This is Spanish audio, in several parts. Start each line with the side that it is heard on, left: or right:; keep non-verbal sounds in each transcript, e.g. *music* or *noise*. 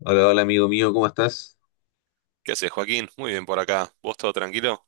left: Hola, hola amigo mío, ¿cómo estás?
right: ¿Qué haces, Joaquín? Muy bien por acá. ¿Vos todo tranquilo?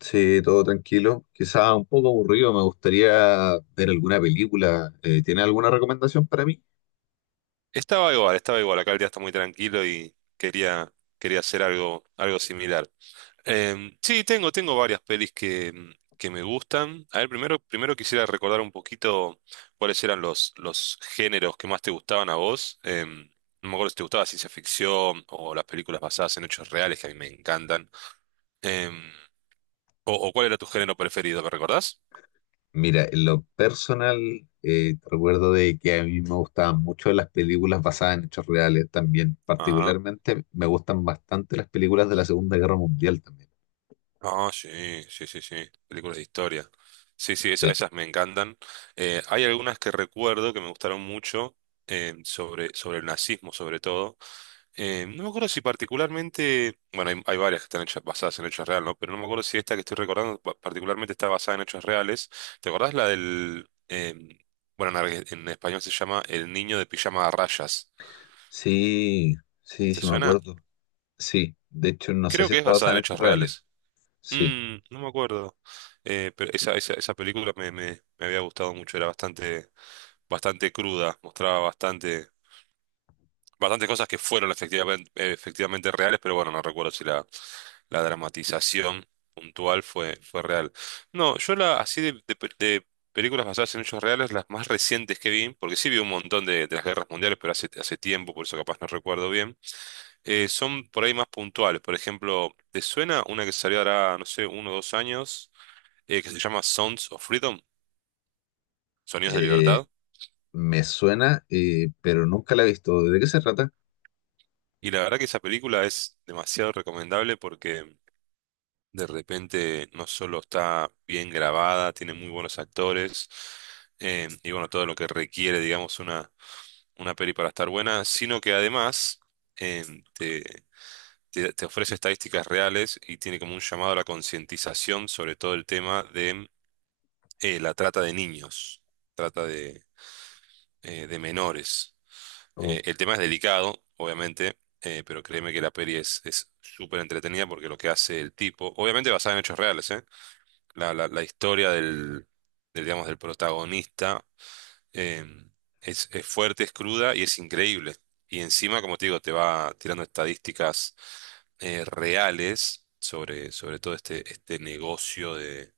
left: Sí, todo tranquilo. Quizás un poco aburrido, me gustaría ver alguna película. ¿Tiene alguna recomendación para mí?
right: Estaba igual, estaba igual. Acá el día está muy tranquilo y quería hacer algo similar. Sí, tengo varias pelis que me gustan. A ver, primero quisiera recordar un poquito cuáles eran los géneros que más te gustaban a vos. No me acuerdo si te gustaba ciencia ficción o las películas basadas en hechos reales que a mí me encantan. Em, o cuál era tu género preferido, ¿me recordás?
left: Mira, en lo personal, te recuerdo de que a mí me gustaban mucho las películas basadas en hechos reales también.
right: Ah.
left: Particularmente me gustan bastante las películas de la Segunda Guerra Mundial también.
right: Ah, sí, sí, sí, sí. Películas de historia. Sí, sí,
left: Sí,
right: esas, me encantan. Hay algunas que recuerdo que me gustaron mucho, sobre el nazismo, sobre todo. No me acuerdo si particularmente, bueno, hay varias que están hechas basadas en hechos reales, ¿no? Pero no me acuerdo si esta que estoy recordando particularmente está basada en hechos reales. ¿Te acordás la del, bueno, en español se llama El niño de pijama a rayas?
left: sí, sí,
right: ¿Te
left: sí me
right: suena?
left: acuerdo. Sí, de hecho no sé
right: Creo
left: si
right: que es
left: está
right: basada
left: basada
right: en
left: en hechos
right: hechos
left: reales.
right: reales.
left: Sí.
right: No me acuerdo. Pero esa película me había gustado mucho, era bastante, bastante cruda, mostraba bastantes cosas que fueron efectivamente, efectivamente reales, pero bueno, no recuerdo si la dramatización puntual fue real. No, así de películas basadas en hechos reales, las más recientes que vi, porque sí vi un montón de las guerras mundiales, pero hace tiempo, por eso capaz no recuerdo bien, son por ahí más puntuales. Por ejemplo, ¿te suena una que salió ahora, no sé, 1 o 2 años? Que se llama Sounds of Freedom, Sonidos de
left: Eh,
right: Libertad.
left: Me suena, pero nunca la he visto. ¿De qué se trata?
right: Y la verdad que esa película es demasiado recomendable porque de repente no solo está bien grabada, tiene muy buenos actores, y bueno, todo lo que requiere, digamos, una peli para estar buena, sino que además, eh, te, te ofrece estadísticas reales y tiene como un llamado a la concientización sobre todo el tema de, la trata de niños, trata de menores.
left: Oh,
right: El tema es delicado, obviamente, pero créeme que la peli es súper entretenida porque lo que hace el tipo, obviamente basada en hechos reales, ¿eh? La historia del, digamos, del protagonista, eh, es fuerte, es cruda y es increíble. Y encima, como te digo, te va tirando estadísticas, reales sobre todo este negocio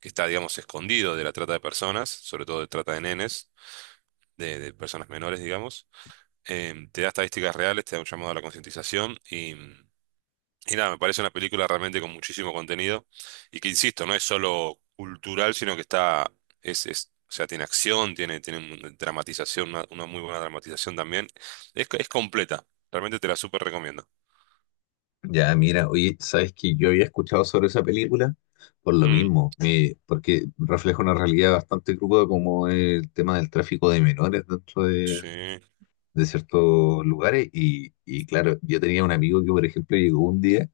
right: que está, digamos, escondido de la trata de personas, sobre todo de trata de nenes, de personas menores, digamos, te da estadísticas reales, te da un llamado a la concientización y nada, me parece una película realmente con muchísimo contenido y que, insisto, no es solo cultural, sino que o sea, tiene acción, tiene, tiene una dramatización, una muy buena dramatización también. Es completa, realmente te la súper recomiendo.
left: ya, mira, oye, sabes que yo había escuchado sobre esa película por lo
right: Mm,
left: mismo, porque refleja una realidad bastante cruda como el tema del tráfico de menores dentro
right: sí.
left: de ciertos lugares. Y claro, yo tenía un amigo que, por ejemplo, llegó un día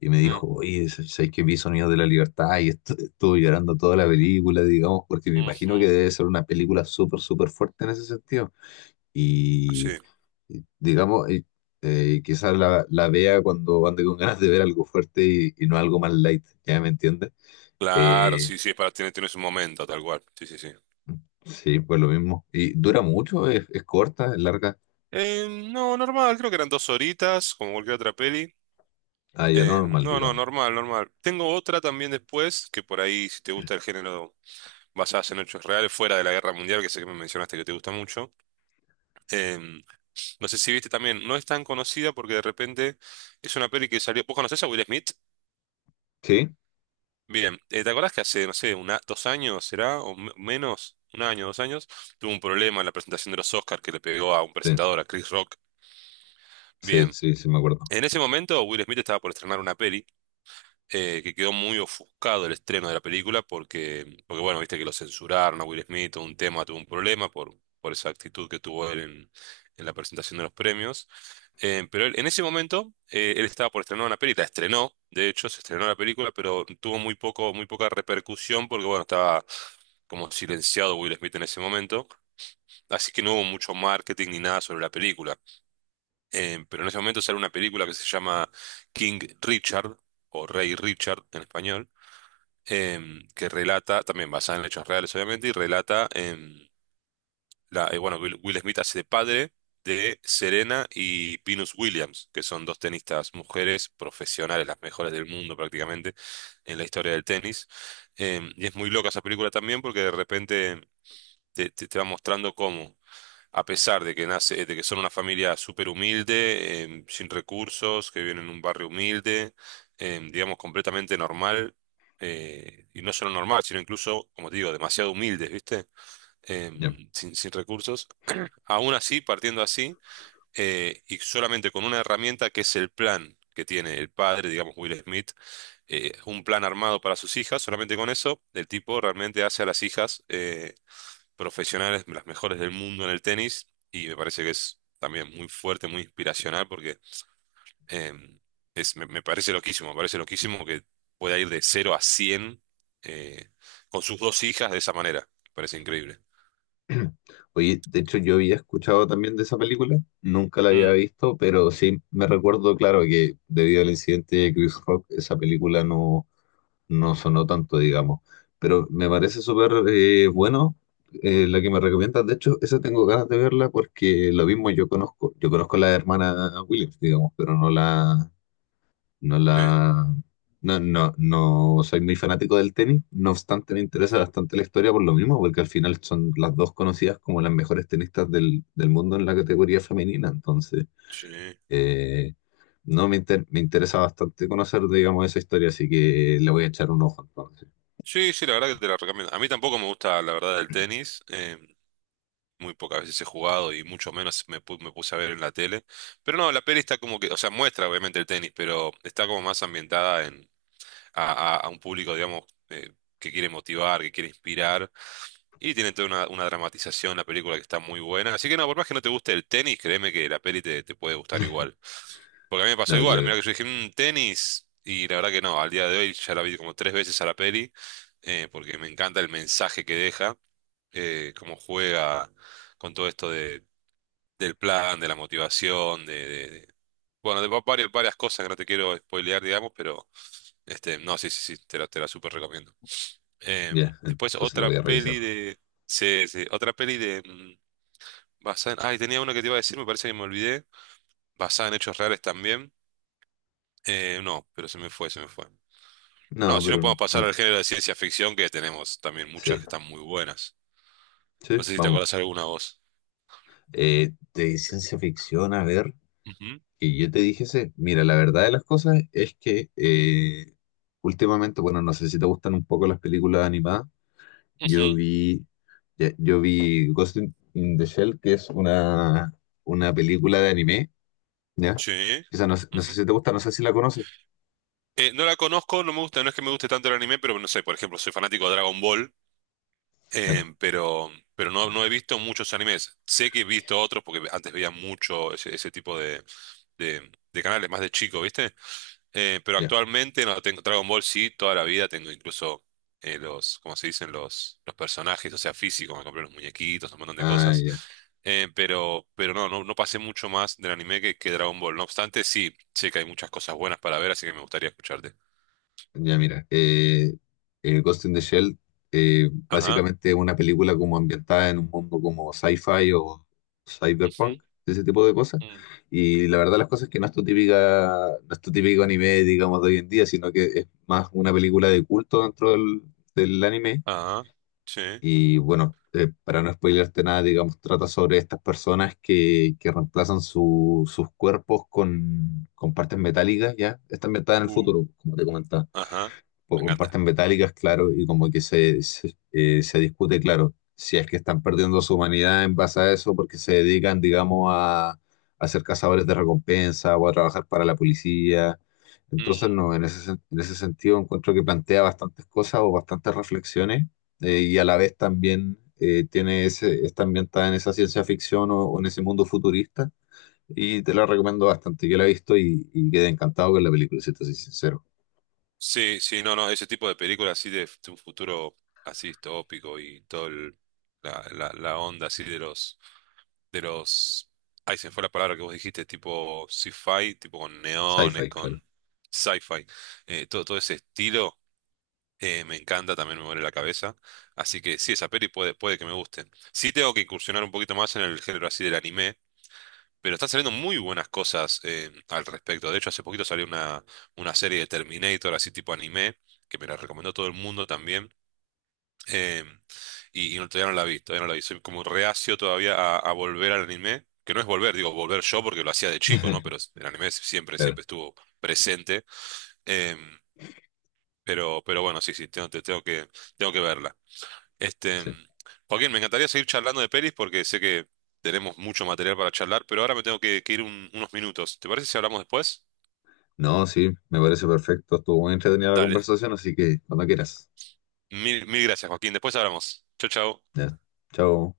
left: y me
right: Mm,
left: dijo, oye, sabes que vi Sonidos de la Libertad y estuve llorando toda la película, digamos, porque me imagino que
right: ujú.
left: debe ser una película súper, súper fuerte en ese sentido.
right: Sí,
left: Y, digamos, quizás la vea cuando ande con ganas de ver algo fuerte y no algo más light, ¿ya me entiendes?
right: claro,
left: Eh,
right: sí, sí, es para tienes un momento, tal cual. Sí, sí, sí.
left: sí, pues lo mismo. Y dura mucho, es corta, es larga,
right: No, normal, creo que eran 2 horitas, como cualquier otra peli.
left: ah, ya lo
right: Eh,
left: normal,
right: no, no,
left: digamos.
right: normal, normal. Tengo otra también después, que por ahí, si te gusta el género basadas en hechos reales, fuera de la Guerra Mundial, que sé que me mencionaste que te gusta mucho. Eh, no sé si viste también, no es tan conocida porque de repente es una peli que salió. ¿Vos conocés a Will Smith?
left: Sí,
right: Bien, ¿te acordás que hace, no sé, una, 2 años será, o menos, un año, 2 años, tuvo un problema en la presentación de los Oscars que le pegó a un
left: sí,
right: presentador, a Chris Rock?
left: sí,
right: Bien.
left: sí, sí, me acuerdo.
right: En ese momento, Will Smith estaba por estrenar una peli, que quedó muy ofuscado el estreno de la película porque, porque bueno, viste que lo censuraron a Will Smith, todo un tema, tuvo un problema por esa actitud que tuvo él en la presentación de los premios. En ese momento, él estaba por estrenar una película, estrenó, de hecho, se estrenó la película, pero tuvo muy poca repercusión porque, bueno, estaba como silenciado Will Smith en ese momento, así que no hubo mucho marketing ni nada sobre la película. Pero en ese momento sale una película que se llama King Richard, o Rey Richard en español, que relata, también basada en hechos reales, obviamente, y relata, bueno, Will Smith hace de padre de Serena y Venus Williams, que son dos tenistas mujeres profesionales, las mejores del mundo prácticamente en la historia del tenis. Y es muy loca esa película también porque de repente te va mostrando cómo, a pesar de que de que son una familia súper humilde, sin recursos, que viven en un barrio humilde, digamos, completamente normal, y no solo normal, sino incluso, como te digo, demasiado humildes, ¿viste?
left: Ya.
right: Sin recursos. Aún así, partiendo así, y solamente con una herramienta que es el plan que tiene el padre, digamos, Will Smith, un plan armado para sus hijas, solamente con eso, el tipo realmente hace a las hijas profesionales, las mejores del mundo en el tenis, y me parece que es también muy fuerte, muy inspiracional, porque em, me parece loquísimo que pueda ir de 0 a 100 eh, con sus dos hijas de esa manera. Me parece increíble.
left: *clears throat* Oye, de hecho yo había escuchado también de esa película, nunca la había
right: Mm,
left: visto, pero sí me recuerdo, claro, que debido al incidente de Chris Rock, esa película no sonó tanto, digamos. Pero me parece súper bueno, la que me recomiendas. De hecho, esa tengo ganas de verla porque lo mismo yo conozco. Yo conozco a la hermana Williams, digamos, pero no no
right: sí,
left: la, no, no, no soy muy fanático del tenis. No obstante, me interesa
right: ujú,
left: bastante la historia por lo mismo, porque al final son las dos conocidas como las mejores tenistas del mundo en la categoría femenina. Entonces,
right: sí.
left: eh, no me, inter- me interesa bastante conocer, digamos, esa historia, así que le voy a echar un ojo entonces.
right: Sí, sí, la verdad que te la recomiendo. A mí tampoco me gusta, la verdad, el tenis. Muy pocas veces he jugado y mucho menos me puse a ver en la tele. Pero no, la peli está como que, o sea, muestra obviamente el tenis, pero está como más ambientada a un público, digamos, eh, que quiere motivar, que quiere inspirar. Y tiene toda una dramatización, la película que está muy buena. Así que no, por más que no te guste el tenis, créeme que la peli te puede gustar igual. Porque a mí me pasó
left: No,
right: igual, mira
left: claro.
right: que yo dije, "Mm, tenis", y la verdad que no, al día de hoy ya la vi como tres veces a la peli, porque me encanta el mensaje que deja, cómo juega con todo esto del plan, de la motivación, bueno, varias, varias cosas que no te quiero spoilear, digamos, pero este, no, sí, sí, sí, te la súper recomiendo. Em,
left: Ya,
right: después
left: entonces lo
right: otra
left: voy a revisar.
right: peli de. Sí, sí, otra peli de. Basada en. Ay, tenía una que te iba a decir, me parece que me olvidé. Basada en hechos reales también. No, pero se me fue, se me fue. No,
left: No,
right: si no
left: pero
right: podemos pasar
left: ah,
right: al género de ciencia ficción, que tenemos también muchas
left: sí,
right: que están muy buenas.
left: sí,
right: No sé si te
left: vamos.
right: acordás alguna voz.
left: De ciencia ficción, a ver,
right: Ujú.
left: que yo te dije ese. Mira, la verdad de las cosas es que
right: Mm.
left: últimamente, bueno, no sé si te gustan un poco las películas animadas. Yo
right: Ujú.
left: vi, ya, yo vi in the Shell, que es una película de anime, ¿ya?
right: Sí.
left: Esa no, sé no sé si
right: Ujú.
left: te gusta, no sé si la conoces.
right: No la conozco, no me gusta, no es que me guste tanto el anime, pero no sé, por ejemplo, soy fanático de Dragon Ball.
left: Claro,
right: Pero no he visto muchos animes. Sé que he visto otros porque antes veía mucho ese tipo de canales, más de chico, ¿viste? Pero
left: ya.
right: actualmente no tengo Dragon Ball, sí, toda la vida tengo incluso, ¿cómo se dicen? Los personajes, o sea, físicos, me compré los muñequitos, un montón de
left: Ah,
right: cosas.
left: ya.
right: Pero no pasé mucho más del anime que Dragon Ball. No obstante, sí, sé que hay muchas cosas buenas para ver, así que me gustaría escucharte.
left: Ya mira, Ghost in the Shell,
right: Ajá.
left: básicamente es una película como ambientada en un mundo como sci-fi o
right: Ujú.
left: cyberpunk, ese tipo de cosas.
right: Mm.
left: Y la verdad las cosas es que no es tu típica, no es tu típico anime, digamos, de hoy en día, sino que es más una película de culto dentro del anime.
right: Ajá. Sí.
left: Y bueno, para no spoilearte nada, digamos, trata sobre estas personas que reemplazan sus cuerpos con partes metálicas, ¿ya? Está ambientada en el
right: uh,
left: futuro, como te comentaba
right: Ajá.
left: pues
right: Me encanta.
left: comparten metálicas, claro, y como que se discute, claro, si es que están perdiendo su humanidad en base a eso porque se dedican, digamos, a ser cazadores de recompensa o a trabajar para la policía. Entonces,
right: Mm.
left: no, en en ese sentido encuentro que plantea bastantes cosas o bastantes reflexiones, y a la vez también tiene ese, está ambientada en esa ciencia ficción o en ese mundo futurista. Y te la recomiendo bastante. Yo la he visto y quedé encantado con la película, si te soy sincero.
right: Sí, sí, no, no, ese tipo de películas así un futuro así distópico y todo la onda así de los, de los, ahí se me fue la palabra que vos dijiste, tipo sci-fi, tipo con neones,
left: Sci-fi, claro.
right: con sci-fi, todo ese estilo, me encanta, también me muere la cabeza, así que sí, esa peli puede que me guste. Sí tengo que incursionar un poquito más en el género así del anime. Pero están saliendo muy buenas cosas, al respecto. De hecho, hace poquito salió una serie de Terminator, así tipo anime, que me la recomendó todo el mundo también. eh, no, todavía no la vi, todavía no la vi. Soy como reacio todavía a volver al anime. Que no es volver, digo, volver yo porque lo hacía de chico, ¿no?
left: *laughs*
right: Pero el anime siempre,
left: Claro,
right: siempre estuvo presente. eh, pero bueno, sí, sí, tengo que verla. Este,
left: sí.
right: Joaquín, me encantaría seguir charlando de pelis porque sé que tenemos mucho material para charlar, pero ahora me tengo que ir unos minutos. ¿Te parece si hablamos después?
left: No, sí, me parece perfecto. Estuvo muy entretenida la
right: Dale,
left: conversación, así que cuando quieras.
right: mil, mil gracias, Joaquín. Después hablamos. Chau, chau.
left: Ya. Chao.